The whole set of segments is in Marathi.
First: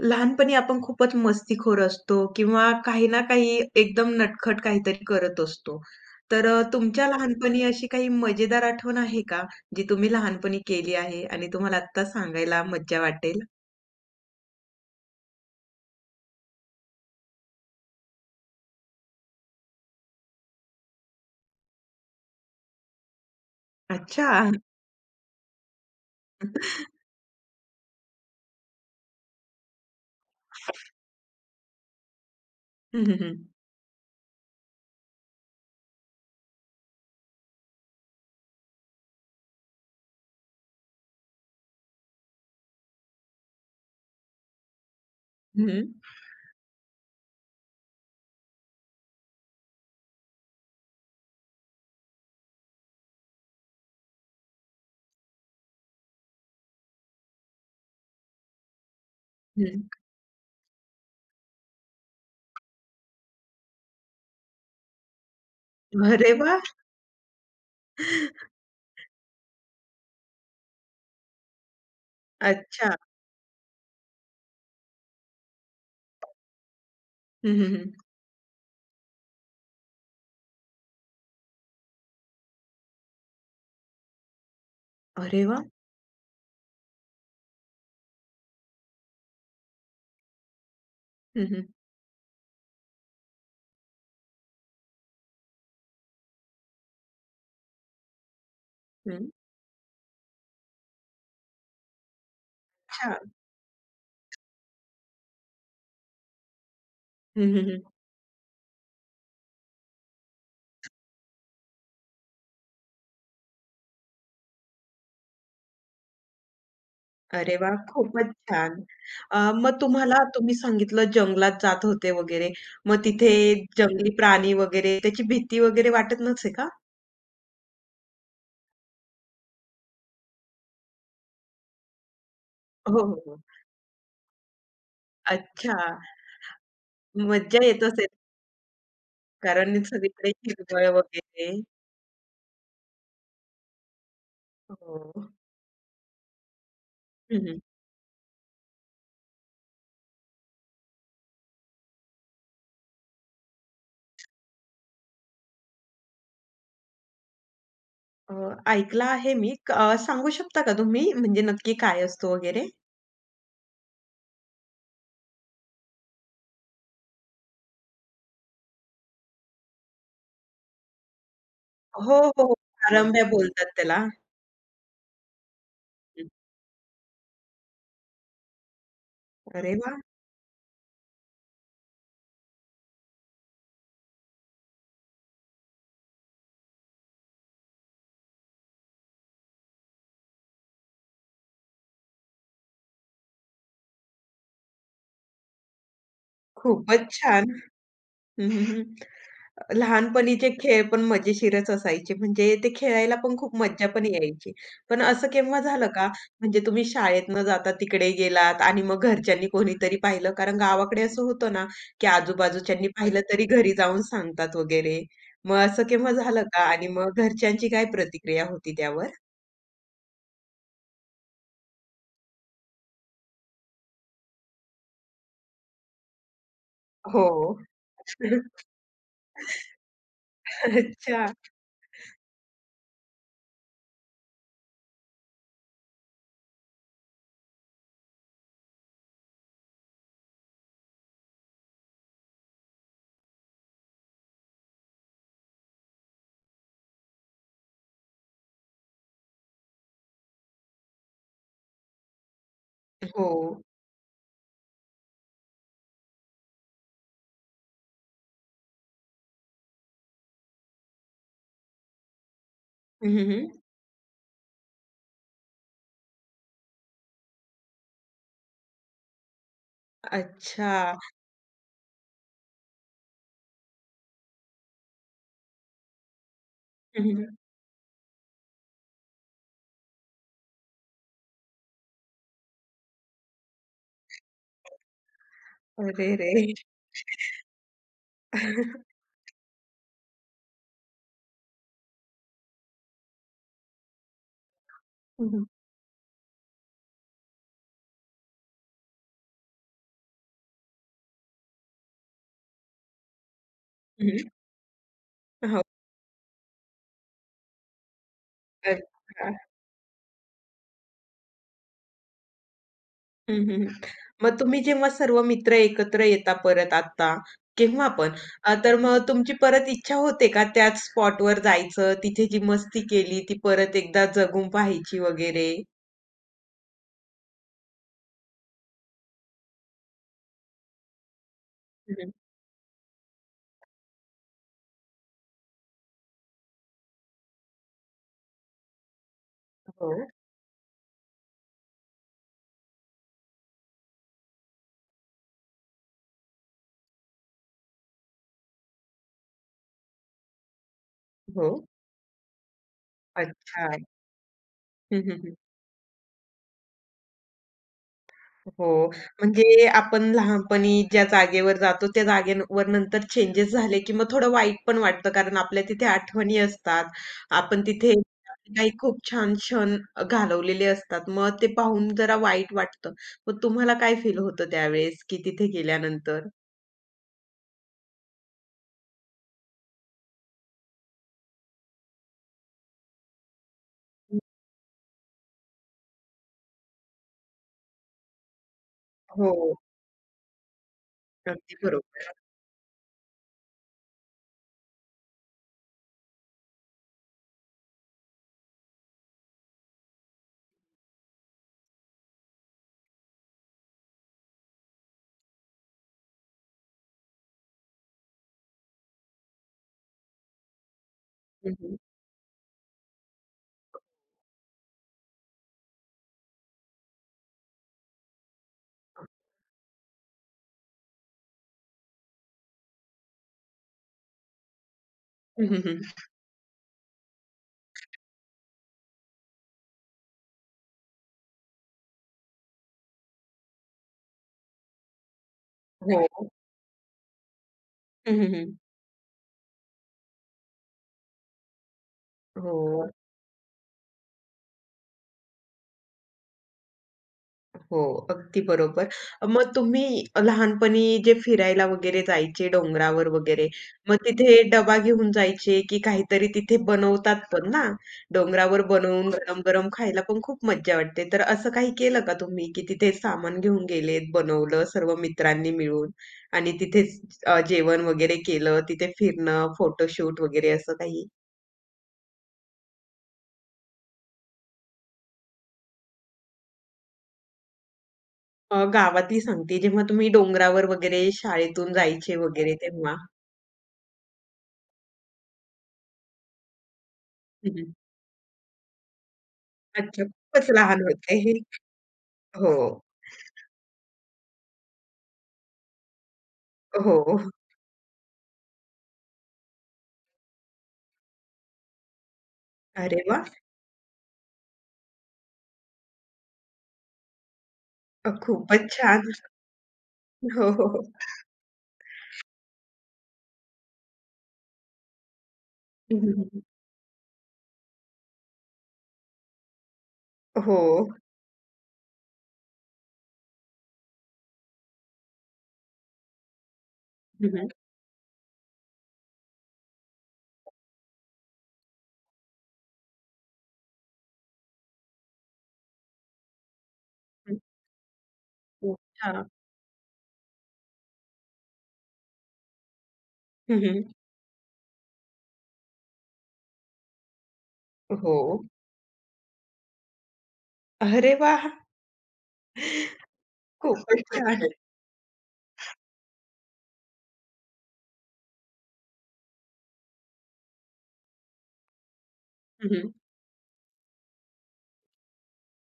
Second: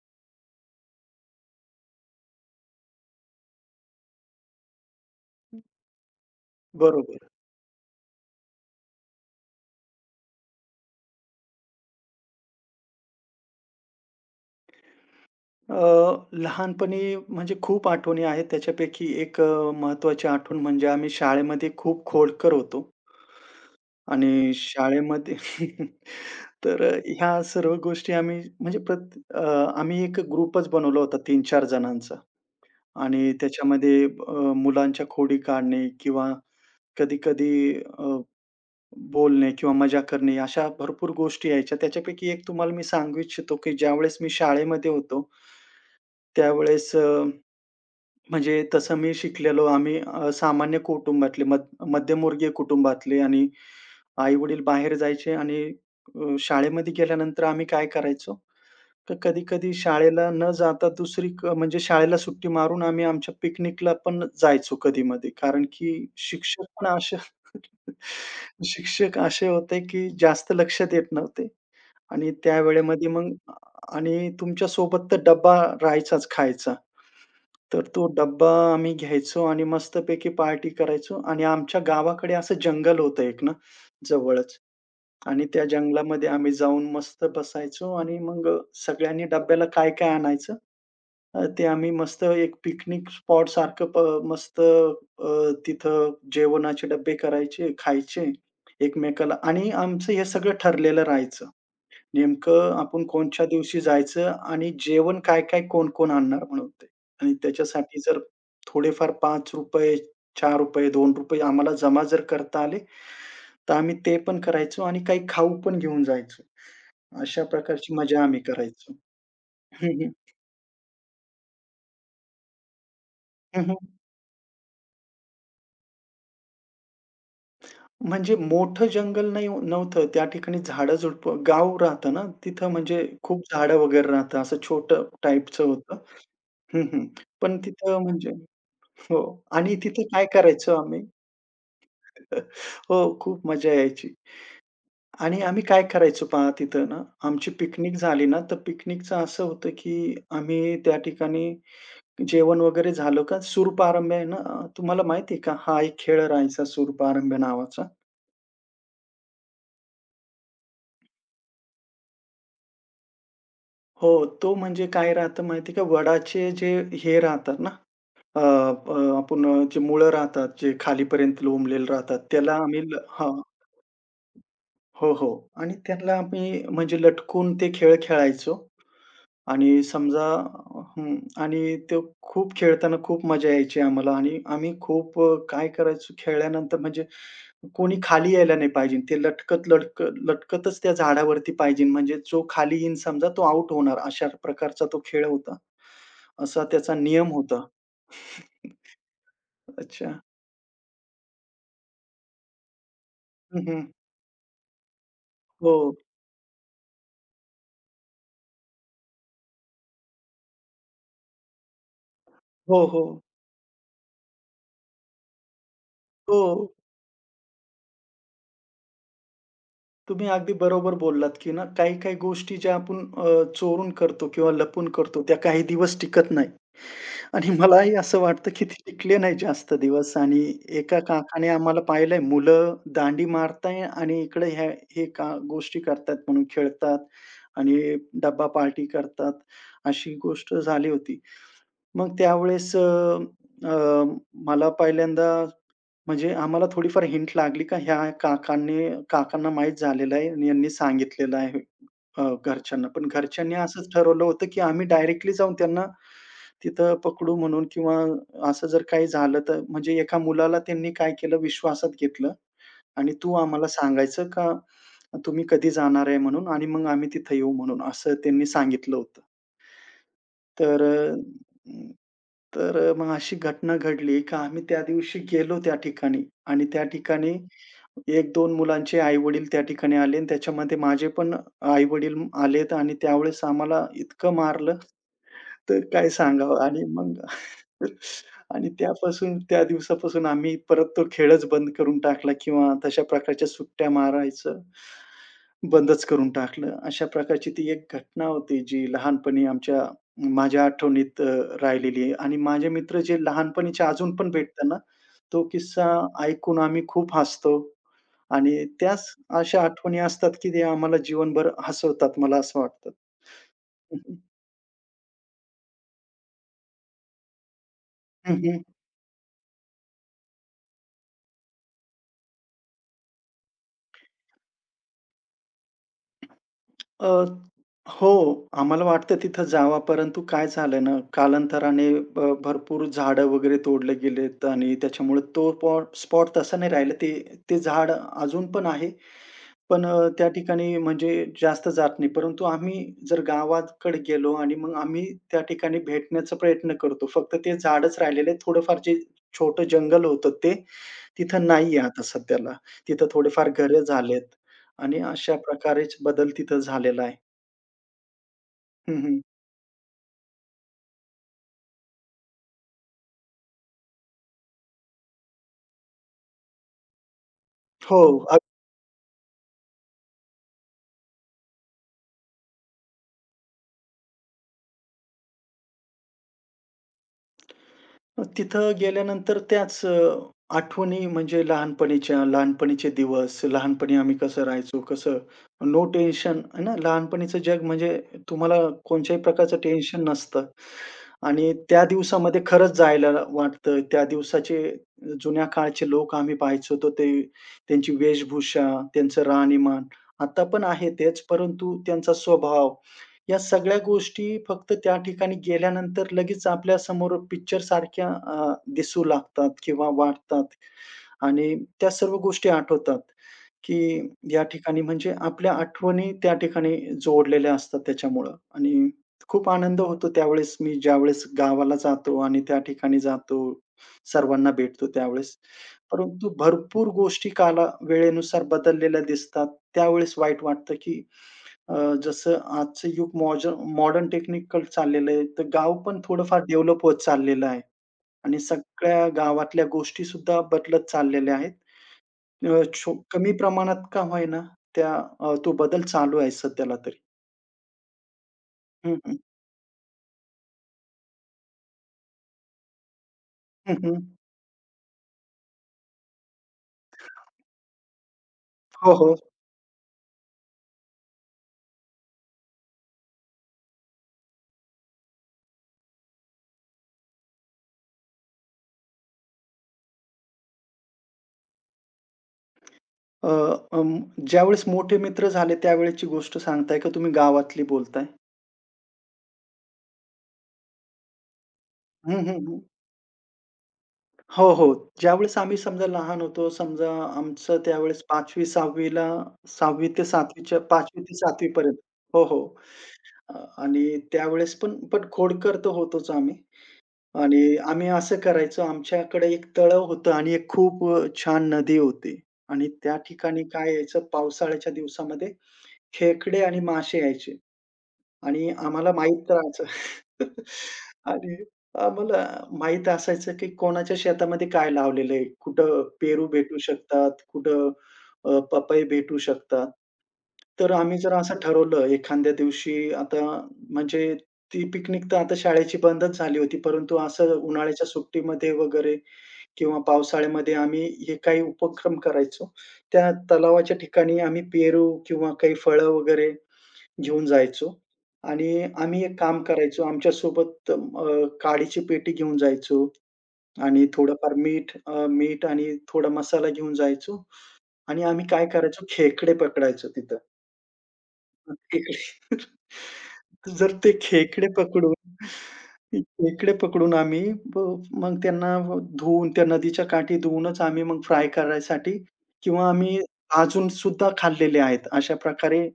लहानपणी आपण खूपच मस्तीखोर असतो किंवा काही ना काही एकदम नटखट काहीतरी करत असतो. तर तुमच्या बरोबर. लहानपणी अशी काही मजेदार आठवण आहे का? जी तुम्ही लहानपणी केली आहे आणि तुम्हाला आत्ता सांगायला मज्जा वाटेल? अ, लहानपणी म्हणजे खूप आठवणी आहेत. त्याच्यापैकी एक महत्त्वाची आठवण म्हणजे आम्ही शाळेमध्ये खूप खोडकर होतो अच्छा. आणि शाळेमध्ये. तर ह्या सर्व गोष्टी आम्ही म्हणजे आम्ही एक ग्रुपच बनवला होता तीन चार जणांचा. हं, हं, आणि हं. त्याच्यामध्ये मुलांच्या खोडी काढणे किंवा कधी-कधी अ, बोलणे किंवा मजा करणे अशा भरपूर गोष्टी यायच्या. त्याच्यापैकी एक तुम्हाला मी सांगू इच्छितो, की ज्यावेळेस मी शाळेमध्ये होतो हं, त्यावेळेस म्हणजे तसं मी शिकलेलो. आम्ही सामान्य कुटुंबातले मध्यमवर्गीय कुटुंबातले आणि आई-वडील बाहेर जायचे आणि शाळेमध्ये गेल्यानंतर आम्ही काय करायचो, तर कधी-कधी शाळेला न जाता दुसरी क म्हणजे शाळेला सुट्टी मारून आम्ही आमच्या पिकनिकला पण जायचो कधी-मधी. कारण की अरे वाह! शिक्षक पण असे शिक्षक असे होते की जास्त लक्ष देत नव्हते आणि त्या अच्छा. वेळेमध्ये मग आणि तुमच्या सोबत तर डब्बा राहायचाच खायचा. हं, हं, तर हं. तो डब्बा आम्ही घ्यायचो आणि मस्तपैकी पार्टी करायचो आणि आमच्या गावाकडे असं जंगल होतं एक ना, जवळच. अरे आणि वाह! त्या जंगलामध्ये आम्ही जाऊन मस्त बसायचो आणि मग सगळ्यांनी डब्याला काय काय आणायचं, हं, हं, ते आम्ही मस्त एक पिकनिक स्पॉट सारखं मस्त तिथं जेवणाचे डब्बे करायचे, खायचे हं. एकमेकाला आणि आमचं हे सगळं ठरलेलं राहायचं. नेमकं आपण अच्छा. कोणच्या दिवशी जायचं आणि जेवण काय-काय, कोण-कोण आणणार म्हणून ते. आणि हं, हं, त्याच्यासाठी जर थोडेफार ₹5, ₹4, ₹2 आम्हाला जमा जर करता आले, तर आम्ही ते पण करायचो आणि काही खाऊ पण घेऊन जायचो. अशा अरे वाह! प्रकारची मजा खूपच आम्ही छान. करायचो. अ, मग हं, हं. तुम्हाला तुम्ही सांगितलं जंगलात जात होते वगैरे. मग तिथे हं, हं. जंगली प्राणी वगैरे त्याची भीती वगैरे वाटत नसे का? म्हणजे मोठं जंगल नव्हतं. त्या ठिकाणी झाडं-झुडपं गाव राहतं ना, तिथं हो, म्हणजे हो, हो. खूप झाडं वगैरे राहतात. असं छोटं टाईपचं अच्छा. होतं. हं, हं. पण मज्जा येत तिथं असेल म्हणजे, हो. आणि कारण तिथं काय सगळीकडे करायचो हिरवळ आम्ही, वगैरे. हो, खूप मजा यायची. हो. आणि आम्ही काय करायचो पहा तिथं ना, हं, आमची हं. पिकनिक झाली ना, तर पिकनिकचं असं होतं, की आम्ही त्या ठिकाणी जेवण वगैरे झालं का सूरपारंब्या आहे ना, तुम्हाला माहिती आहे का? हा एक खेळ राहायचा सूरपारंब्या नावाचा. अ, ऐकलं आहे मी. सांगू शकता का तुम्ही म्हणजे नक्की काय असतो वगैरे? हो, तो म्हणजे काय राहतं माहिती आहे का? वडाचे जे हे राहतात ना, अ, अ, आपण जे मुळं राहतात, जे खालीपर्यंत लोंबलेले हो, राहतात, हो. त्याला आम्ही आरंभ्या हां. बोलतात त्याला. हो, हो. आणि त्याला हं. आम्ही म्हणजे लटकून ते खेळ खेळायचो. अरे आणि वाह! समजा हं. आणि ते खूप खेळताना खूप मजा यायची आम्हाला आणि आम्ही खूप काय करायचो खेळल्यानंतर म्हणजे कोणी खाली यायला नाही पाहिजे. ते लटकत, लटकत लटकतच त्या झाडावरती पाहिजे. म्हणजे जो खाली येईन समजा तो आउट होणार. अशा प्रकारचा तो खेळ होता. असा त्याचा खूपच नियम छान. होता. हं, हं, हं. अच्छा. लहानपणीचे खेळ पण मजेशीरच असायचे. म्हणजे ते खेळायला पण खूप हं, हं. मज्जा पण यायची. पण असं केव्हा हो. झालं का, म्हणजे तुम्ही शाळेत न जाता तिकडे गेलात आणि मग घरच्यांनी कोणीतरी पाहिलं? कारण गावाकडे असं होतं ना, की हो, आजूबाजूच्यांनी हो. पाहिलं तरी घरी जाऊन सांगतात वगैरे. मग असं केव्हा हो. झालं का? आणि मग घरच्यांची काय प्रतिक्रिया होती त्यावर? तुम्ही अगदी बरोबर बोललात, की ना काही-काही गोष्टी ज्या आपण चोरून करतो किंवा लपून करतो त्या काही दिवस टिकत नाही. हो. आणि मलाही असं वाटतं, की ते टिकले नाही जास्त दिवस आणि एका अच्छा. काकाने आम्हाला पाहिलंय मुलं दांडी मारताय आणि इकडे ह्या हे का गोष्टी करतात म्हणून खेळतात आणि डब्बा पार्टी करतात, अशी गोष्ट झाली होती. मग त्यावेळेस अ, अ, मला पहिल्यांदा म्हणजे आम्हाला थोडीफार हिंट लागली का ह्या काकांनी काकांना माहीत झालेलं आहे आणि यांनी सांगितलेलं आहे घरच्यांना. पण हो. घरच्यांनी असंच ठरवलं होतं, की आम्ही डायरेक्टली जाऊन त्यांना तिथं पकडू म्हणून किंवा असं जर काही झालं तर म्हणजे एका मुलाला त्यांनी काय केलं विश्वासात घेतलं हं, आणि तू हं, आम्हाला सांगायचं का तुम्ही कधी जाणार आहे म्हणून आणि मग आम्ही तिथं येऊ म्हणून असं त्यांनी सांगितलं होतं. तर अ, अच्छा. मग अशी घटना घडली का आम्ही त्या दिवशी गेलो त्या ठिकाणी आणि त्या हं, ठिकाणी हं. 1-2 मुलांचे आई-वडील त्या ठिकाणी आले आणि त्याच्यामध्ये माझे पण आई-वडील आलेत आणि त्यावेळेस आम्हाला इतकं मारलं, तर अरे काय रे! सांगावं आणि मग आणि त्यापासून त्या दिवसापासून आम्ही परत तो खेळच बंद करून टाकला किंवा तशा प्रकारच्या सुट्ट्या मारायचं हं, हं. बंदच करून टाकलं. अशा प्रकारची ती एक घटना होती जी लहानपणी माझ्या आठवणीत राहिलेली आहे आणि माझे मित्र जे लहानपणीचे अजून पण भेटतात ना, तो हो. किस्सा ऐकून आम्ही खूप हसतो आणि त्याच अच्छा. अशा आठवणी असतात, की ते आम्हाला जीवनभर हसवतात, मला असं वाटतं. हं, हं, हं. हं, हं. मग तुम्ही जेव्हा सर्व मित्र एकत्र येता परत आता, केव्हा पण तर मग तुमची परत इच्छा होते का त्याच स्पॉटवर जायचं, तिथे जी मस्ती केली ती परत एकदा जगून पाहायची वगैरे? अ, हो, आम्हाला वाटतं तिथं जावा, परंतु काय झालं ना, कालांतराने हं, भरपूर झाडं वगैरे तोडले गेलेत आणि त्याच्यामुळे तो स्पॉट तसा नाही राहिला. ते ते झाड अजून पण आहे. पण हो, त्या ठिकाणी म्हणजे जास्त जात नाही. परंतु आम्ही जर गावाकडे गेलो आणि मग आम्ही त्या ठिकाणी भेटण्याचा प्रयत्न करतो. फक्त ते झाडच राहिलेलं आहे. थोडंफार जे छोटं जंगल होतं ते तिथं हो. नाहीये आता सध्याला. तिथं थोडेफार अच्छा. घरं झालेत आणि हं, हं, अशा प्रकारेच बदल तिथं झालेला आहे. हो. हं, हं. म्हणजे आपण लहानपणी ज्या जागेवर जातो त्या जागेवर नंतर चेंजेस झाले, की मग थोडं वाईट पण वाटतं कारण आपल्या तिथे आठवणी असतात. आपण तिथे हो. काही खूप छान क्षण घालवलेले असतात. मग ते पाहून जरा वाईट वाटतं. मग तुम्हाला काय फील होतं त्यावेळेस, की तिथे गेल्यानंतर? मग तिथं गेल्यानंतर त्याच आठवणी म्हणजे लहानपणीच्या, लहानपणीचे दिवस, लहानपणी आम्ही कसं राहायचो, कसं नो टेन्शन आहे ना, लहानपणीचं जग म्हणजे तुम्हाला कोणत्याही हो. प्रकारचं टेन्शन नसतं आणि अगदी त्या बरोबर. दिवसामध्ये खरंच जायला वाटतं. त्या दिवसाचे जुन्या काळचे लोक आम्ही पाहायचो तर ते त्यांची वेशभूषा, त्यांचं राहणीमान. आता पण आहे तेच, परंतु त्यांचा स्वभाव या सगळ्या गोष्टी फक्त त्या ठिकाणी गेल्यानंतर लगेच आपल्या समोर पिक्चरसारख्या दिसू लागतात किंवा वाटतात हं, आणि हं. त्या सर्व गोष्टी आठवतात, की या ठिकाणी म्हणजे आपल्या आठवणी त्या ठिकाणी जोडलेल्या असतात त्याच्यामुळं आणि खूप आनंद होतो त्यावेळेस मी ज्यावेळेस गावाला जातो आणि त्या ठिकाणी जातो, सर्वांना भेटतो त्यावेळेस. हं, हं, हं. परंतु भरपूर गोष्टी काला वेळेनुसार बदललेल्या दिसतात. त्यावेळेस वाईट वाटतं, की अ, जसं आजचं युग मॉडर्न टेक्निकल चाललेलं आहे, तर गाव पण हो. थोडंफार डेव्हलप होत चाललेलं आहे हं, हं, आणि हं. सगळ्या गावातल्या गोष्टीसुद्धा बदलत चाललेल्या आहेत. हो. अ, छो कमी प्रमाणात का होईना त्या तो बदल चालू आहे सध्याला तरी. हो, अगदी बरोबर. हं, हं. मग तुम्ही लहानपणी जे फिरायला वगैरे जायचे डोंगरावर वगैरे, हं, मग हं. तिथे डबा घेऊन जायचे, की काहीतरी तिथे बनवतात पण ना, डोंगरावर हो, बनवून हो. गरम-गरम खायला पण खूप मज्जा वाटते. तर असं काही केलं का तुम्ही, की तिथे सामान घेऊन गेलेत, बनवलं सर्व मित्रांनी मिळून आणि तिथेच जेवण वगैरे केलं, तिथे फिरणं, फोटोशूट वगैरे असं काही? अ, अं, ज्यावेळेस मोठे मित्र झाले त्यावेळेची गोष्ट सांगताय का तुम्ही गावातली बोलताय? गावातली सांगते, जेव्हा तुम्ही डोंगरावर वगैरे शाळेतून हं, जायचे हं, वगैरे हं. तेव्हा? हो, हो. ज्यावेळेस आम्ही समजा लहान होतो, समजा आमचं त्यावेळेस 5वी-6वी ला 6वी अच्छा, ते 7वी खूपच च्या लहान 5वी ते होते. हे. 7वी पर्यंत. हो, हो. हो, अ, आणि त्यावेळेस पण पण खोडकर तर होतोच आम्ही. हो. आणि आम्ही असं करायचो आमच्याकडे एक तळं होतं आणि एक खूप छान नदी होती आणि त्या अरे वाह! ठिकाणी काय यायचं पावसाळ्याच्या दिवसामध्ये खेकडे आणि मासे यायचे. आणि खूपच आम्हाला छान. माहित राहायचं. हो, हो, हो. आणि आम्हाला माहीत असायचं, की कोणाच्या शेतामध्ये काय लावलेलं आहे. कुठं हं, हं, पेरू हं. भेटू शकतात, कुठं पपई भेटू शकतात. हो. तर आम्ही जर असं ठरवलं एखाद्या दिवशी आता म्हणजे ती पिकनिक तर आता शाळेची बंदच झाली होती. परंतु हं, असं हं. उन्हाळ्याच्या सुट्टीमध्ये वगैरे किंवा पावसाळ्यामध्ये आम्ही हे काही उपक्रम करायचो. त्या तलावाच्या ठिकाणी आम्ही पेरू किंवा काही फळं वगैरे घेऊन हं. जायचो आणि आम्ही अच्छा. एक काम करायचो आमच्यासोबत काडीची पेटी घेऊन जायचो हं, हं. आणि थोडंफार मीठ आणि थोडा मसाला घेऊन जायचो आणि हो. आम्ही काय करायचो खेकडे पकडायचो तिथं. अरे वाह! खेकडे. जर ते खूपच छान. खेकडे पकडून खेकडे पकडून आम्ही ब मग त्यांना धुवून त्या नदीच्या काठी धुवूनच आम्ही मग फ्राय करायसाठी हं, किंवा हं. आम्ही भाजून सुद्धा खाल्लेले आहेत. अशा प्रकारे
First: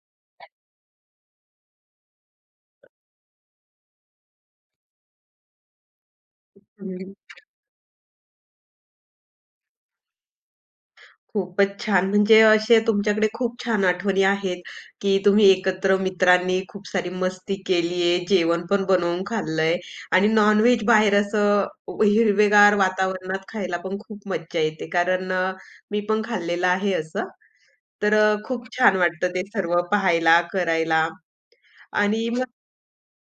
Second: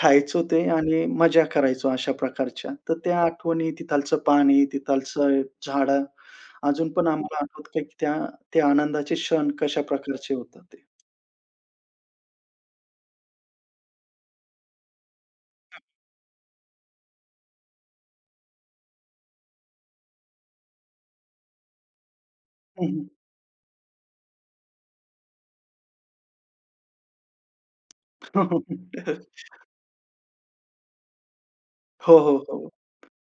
खायचो ते आणि मजा करायचो अशा प्रकारच्या. तर त्या आठवणी, तिथालचं पाणी, तिथालचं झाडं अजून पण हं. आम्हाला आठवतं की त्या ते आनंदाचे क्षण कशा प्रकारचे होतात ते. खूपच छान. म्हणजे असे तुमच्याकडे खूप छान आठवणी आहेत, की तुम्ही एकत्र मित्रांनी खूप सारी मस्ती केली आहे, जेवण पण बनवून खाल्लंय आणि नॉन-व्हेज बाहेर असं हिरवेगार हं, वातावरणात खायला पण खूप मज्जा येते. कारण मी पण खाल्लेलं आहे असं. तर खूप छान वाटतं ते सर्व पाहायला, करायला. हो, आणि हो, मग हो.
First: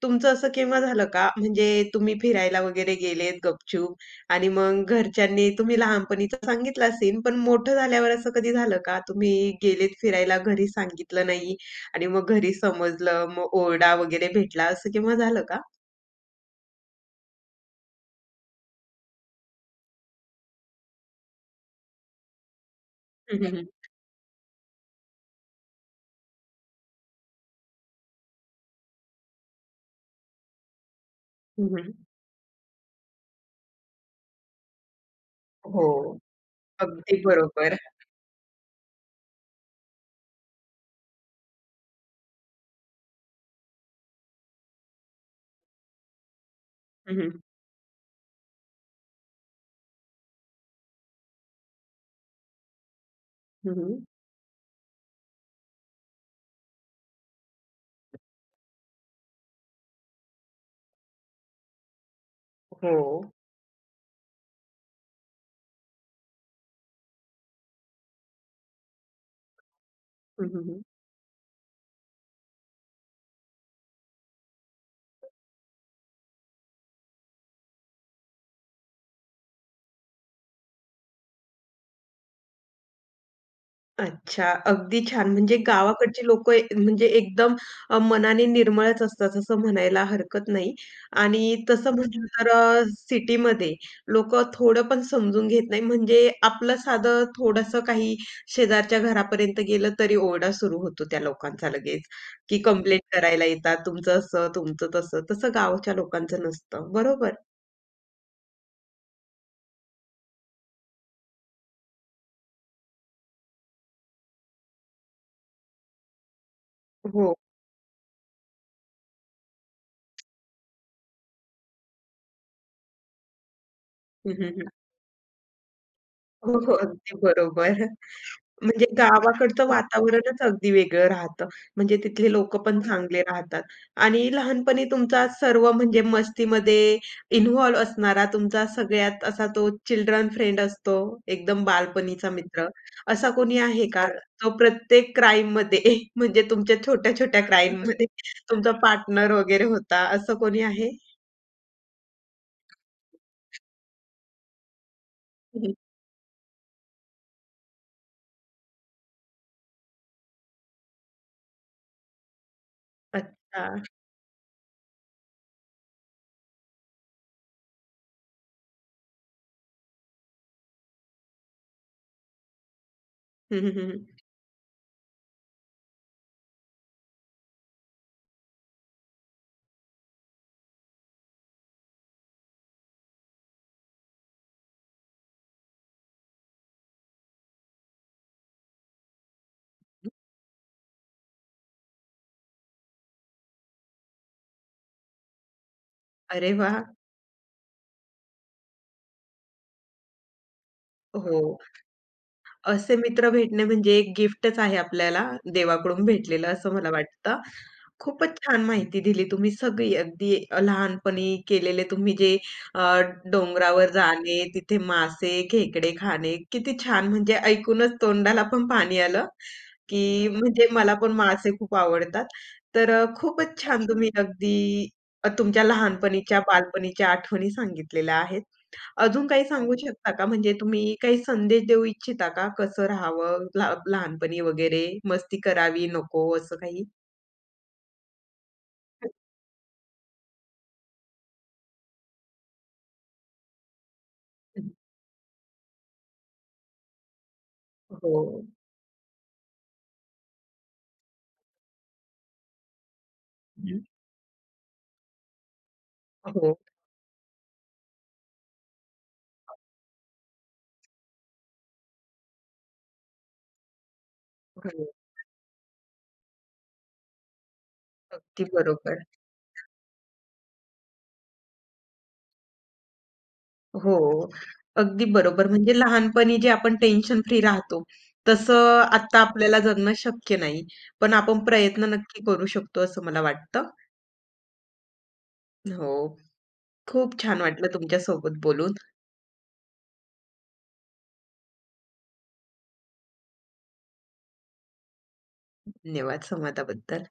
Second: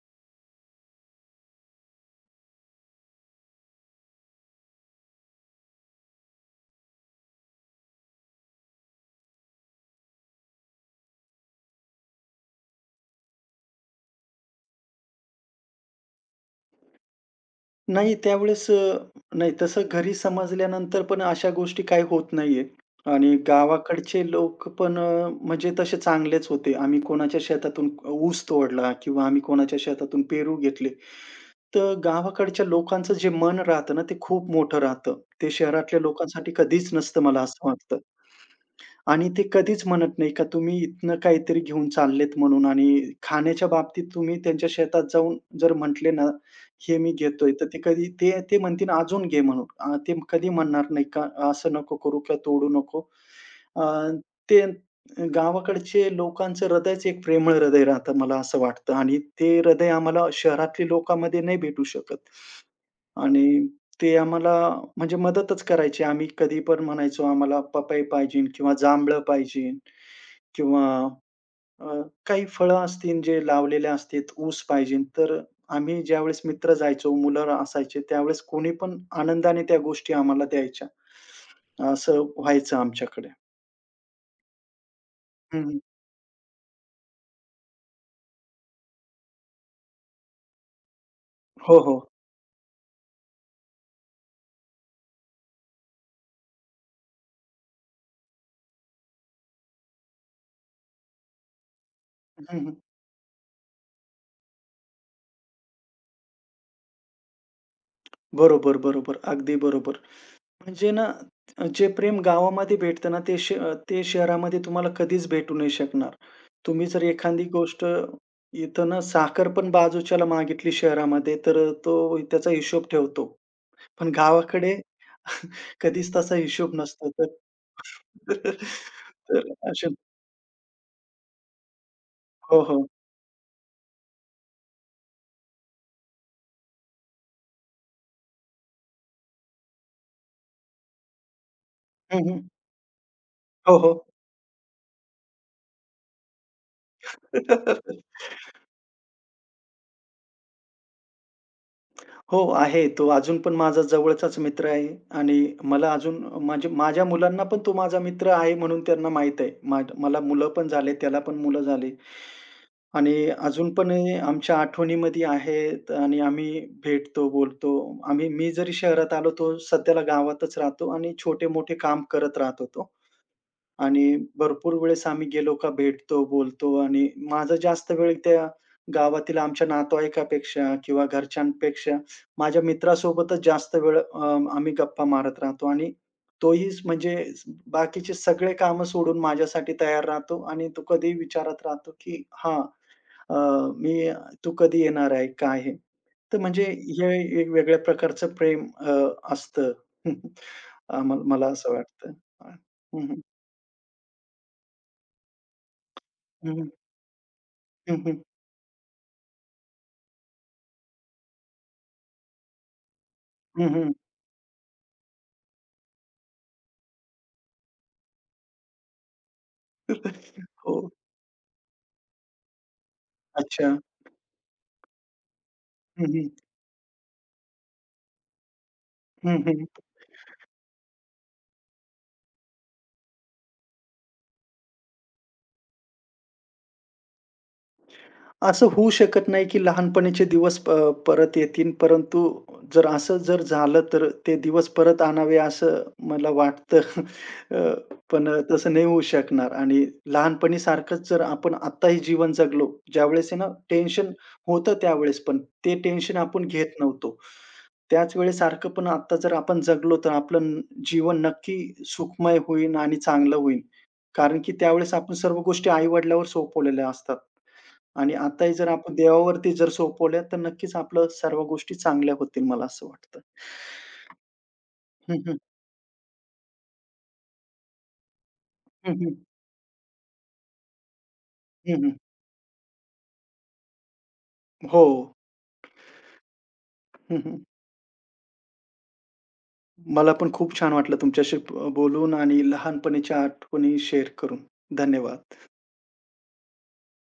तुमचं असं केव्हा झालं का? म्हणजे तुम्ही फिरायला वगैरे गेलेत गपचूप आणि मग घरच्यांनी तुम्ही लहानपणीचा सांगितला सीन, पण मोठं झाल्यावर असं कधी झालं का? तुम्ही गेलेत फिरायला, घरी सांगितलं नाही आणि मग घरी समजलं, मग ओरडा वगैरे भेटला, असं केव्हा झालं का? नाही त्यावेळेस नाही तसं घरी समजल्यानंतर पण अशा गोष्टी काही होत नाहीये आणि हं, हं, हं. गावाकडचे लोक पण म्हणजे तसे चांगलेच होते. आम्ही कोणाच्या शेतातून ऊस तोडला किंवा आम्ही कोणाच्या शेतातून पेरू घेतले. हं, तर गावाकडच्या लोकांचं जे मन राहतं ना, ते खूप मोठं राहतं. ते हो, शहरातल्या लोकांसाठी कधीच अगदी नसतं मला असं बरोबर. वाटतं. आणि ते कधीच म्हणत नाही का तुम्ही इथनं काहीतरी घेऊन चाललेत म्हणून आणि खाण्याच्या बाबतीत तुम्ही त्यांच्या शेतात जाऊन जर म्हटले ना, हे मी हं, हं. घेतोय, तर ते कधी ते ते म्हणतील अजून घे म्हणून. ते कधी म्हणणार नाही का असं नको करू किंवा तोडू नको. अ, ते गावाकडचे लोकांचं हृदयच एक प्रेमळ हृदय राहतं मला असं वाटतं आणि ते हृदय आम्हाला शहरातल्या लोकांमध्ये नाही भेटू शकत. हो. आणि ते आम्हाला म्हणजे मदतच करायचे. आम्ही कधी पण म्हणायचो, "आम्हाला पपई पाहिजे किंवा जांभळं पाहिजे हं, हं, किंवा अ, काही फळं असतील जे लावलेले असतील, ऊस पाहिजे." तर आम्ही ज्यावेळेस मित्र जायचो, मुलं असायचे, त्यावेळेस कोणी पण आनंदाने त्या गोष्टी आम्हाला द्यायच्या. असं व्हायचं आमच्याकडे. अच्छा, अगदी छान. म्हणजे हं, गावाकडची लोकं ए म्हणजे एकदम मनाने निर्मळच असतात असं म्हणायला हरकत नाही. आणि हो, तसं हो. म्हटलं तर सिटीमध्ये लोकं थोडं पण समजून घेत नाही. म्हणजे आपलं साधं थोडंसं काही शेजारच्या घरापर्यंत गेलं तरी ओरडा सुरू होतो त्या लोकांचा लगेच, की हं, कंप्लेंट करायला येतात, तुमचं असं, तुमचं तसं. तसं गावाच्या लोकांचं नसतं. बरोबर? बरोबर, बरोबर. अगदी बरोबर. म्हणजे ना, जे प्रेम गावामध्ये भेटतं ना, ते शहरामध्ये तुम्हाला कधीच भेटू नाही शकणार. तुम्ही जर हो. एखादी गोष्ट इथं ना साखर पण बाजूच्याला मागितली शहरामध्ये, तर तो त्याचा हिशोब ठेवतो. पण हं, हं, हं. गावाकडे कधीच तसा हो, हो. हिशोब नसतो. अगदी तर बरोबर. म्हणजे तर गावाकडचं असे वातावरणच अगदी वेगळं राहतं. म्हणजे तिथले हो, लोकं पण हो. चांगले राहतात आणि लहानपणी तुमचा सर्व म्हणजे मस्तीमध्ये इन्व्हॉल्व असणारा तुमचा सगळ्यात असा तो चिल्ड्रन फ्रेंड असतो, एकदम हं, बालपणीचा हं. मित्र. असा कोणी हो, आहे हो. का? हो. जो प्रत्येक क्राईममध्ये म्हणजे तुमच्या छोट्या-छोट्या क्राईममध्ये तुमचा पार्टनर वगैरे होता, असं कोणी आहे? हो, आहे. तो अजून पण माझा जवळचाच मित्र आहे आणि हं, मला अजून म्हणजे माझ्या मुलांना पण तो माझा मित्र आहे म्हणून त्यांना माहीत आहे. मला मुलं पण झाले, त्याला पण मुलं झाले. आणि अच्छा. अजून पण हे आमच्या आठवणीमध्ये आहेत आणि आम्ही भेटतो, बोलतो. मी जरी शहरात आलो, तो सध्याला गावातच राहतो आणि छोटे-मोठे काम करत राहतो तो. हं, हं, हं. आणि भरपूर वेळेस आम्ही गेलो का भेटतो, बोलतो आणि माझा जास्त वेळ त्या गावातील आमच्या नातेवाईकापेक्षा किंवा घरच्यांपेक्षा माझ्या मित्रासोबतच जास्त वेळ आम्ही गप्पा मारत राहतो आणि तोही बाकीचे सगळे कामं सोडून माझ्यासाठी तयार राहतो आणि तो कधीही विचारत राहतो, की "हां, अ, मी तू कधी येणार आहे? काय आहे?" तर अरे म्हणजे वाह! हे एक वेगळ्या प्रकारचं प्रेम असतं. हो. मला असं वाटतं. असे हं, हं. मित्र भेटणे म्हणजे एक गिफ्टच आहे आपल्याला देवाकडून भेटलेलं असं मला वाटतं. हं, हं. खूपच छान माहिती दिली तुम्ही सगळी अगदी लहानपणी केलेले तुम्ही जे अ, हं, डोंगरावर हं. जाणे, तिथे मासे, खेकडे खाणे किती छान म्हणजे ऐकूनच तोंडाला पण पाणी आलं की म्हणजे हो. मला पण मासे खूप आवडतात. तर खूपच अच्छा. छान तुम्ही अगदी तुमच्या हं, हं. लहानपणीच्या, बालपणीच्या आठवणी सांगितलेल्या आहेत. अजून हं, काही हं. सांगू हो. शकता का? म्हणजे तुम्ही काही संदेश देऊ इच्छिता का? कसं राहावं लहा लहानपणी वगैरे? मस्ती करावी, नको असं काही? असं होऊ शकत नाही, की लहानपणीचे दिवस परत येतील. परंतु जर झालं, तर ते दिवस परत आणावे असं मला वाटतं. अ, पण हो. तसं नाही होऊ शकणार आणि लहानपणीसारखंच जर आपण आत्ताही जीवन जगलो, ज्यावेळेस आहे ना हो. टेन्शन होतं त्यावेळेस पण ते टेन्शन आपण हो, घेत नव्हतो. त्याच वेळेस सारखं पण आत्ता जर आपण जगलो, तर आपलं जीवन नक्की सुखमय होईल आणि चांगलं होईल. कारण की हो. त्यावेळेस आपण सर्व गोष्टी आई-वडिलांवर सोपवलेल्या असतात. आणि अगदी आताही जर आपण बरोबर. देवावरती जर सोपवल्या, तर नक्कीच आपलं सर्व गोष्टी चांगल्या होतील मला असं वाटतं. हो, अगदी हं, हं. बरोबर. म्हणजे लहानपणी जे आपण टेन्शन फ्री राहतो, तसं हं, आत्ता हं. आपल्याला जगणं शक्य नाही. पण आपण हं, प्रयत्न हं. नक्की करू शकतो असं मला वाटतं. हो. हो, खूप हं, छान हं. वाटलं तुमच्यासोबत बोलून. मला पण खूप छान वाटलं तुमच्याशी बोलून आणि लहानपणीच्या आठवणी शेअर करून. धन्यवाद. धन्यवाद संवादाबद्दल.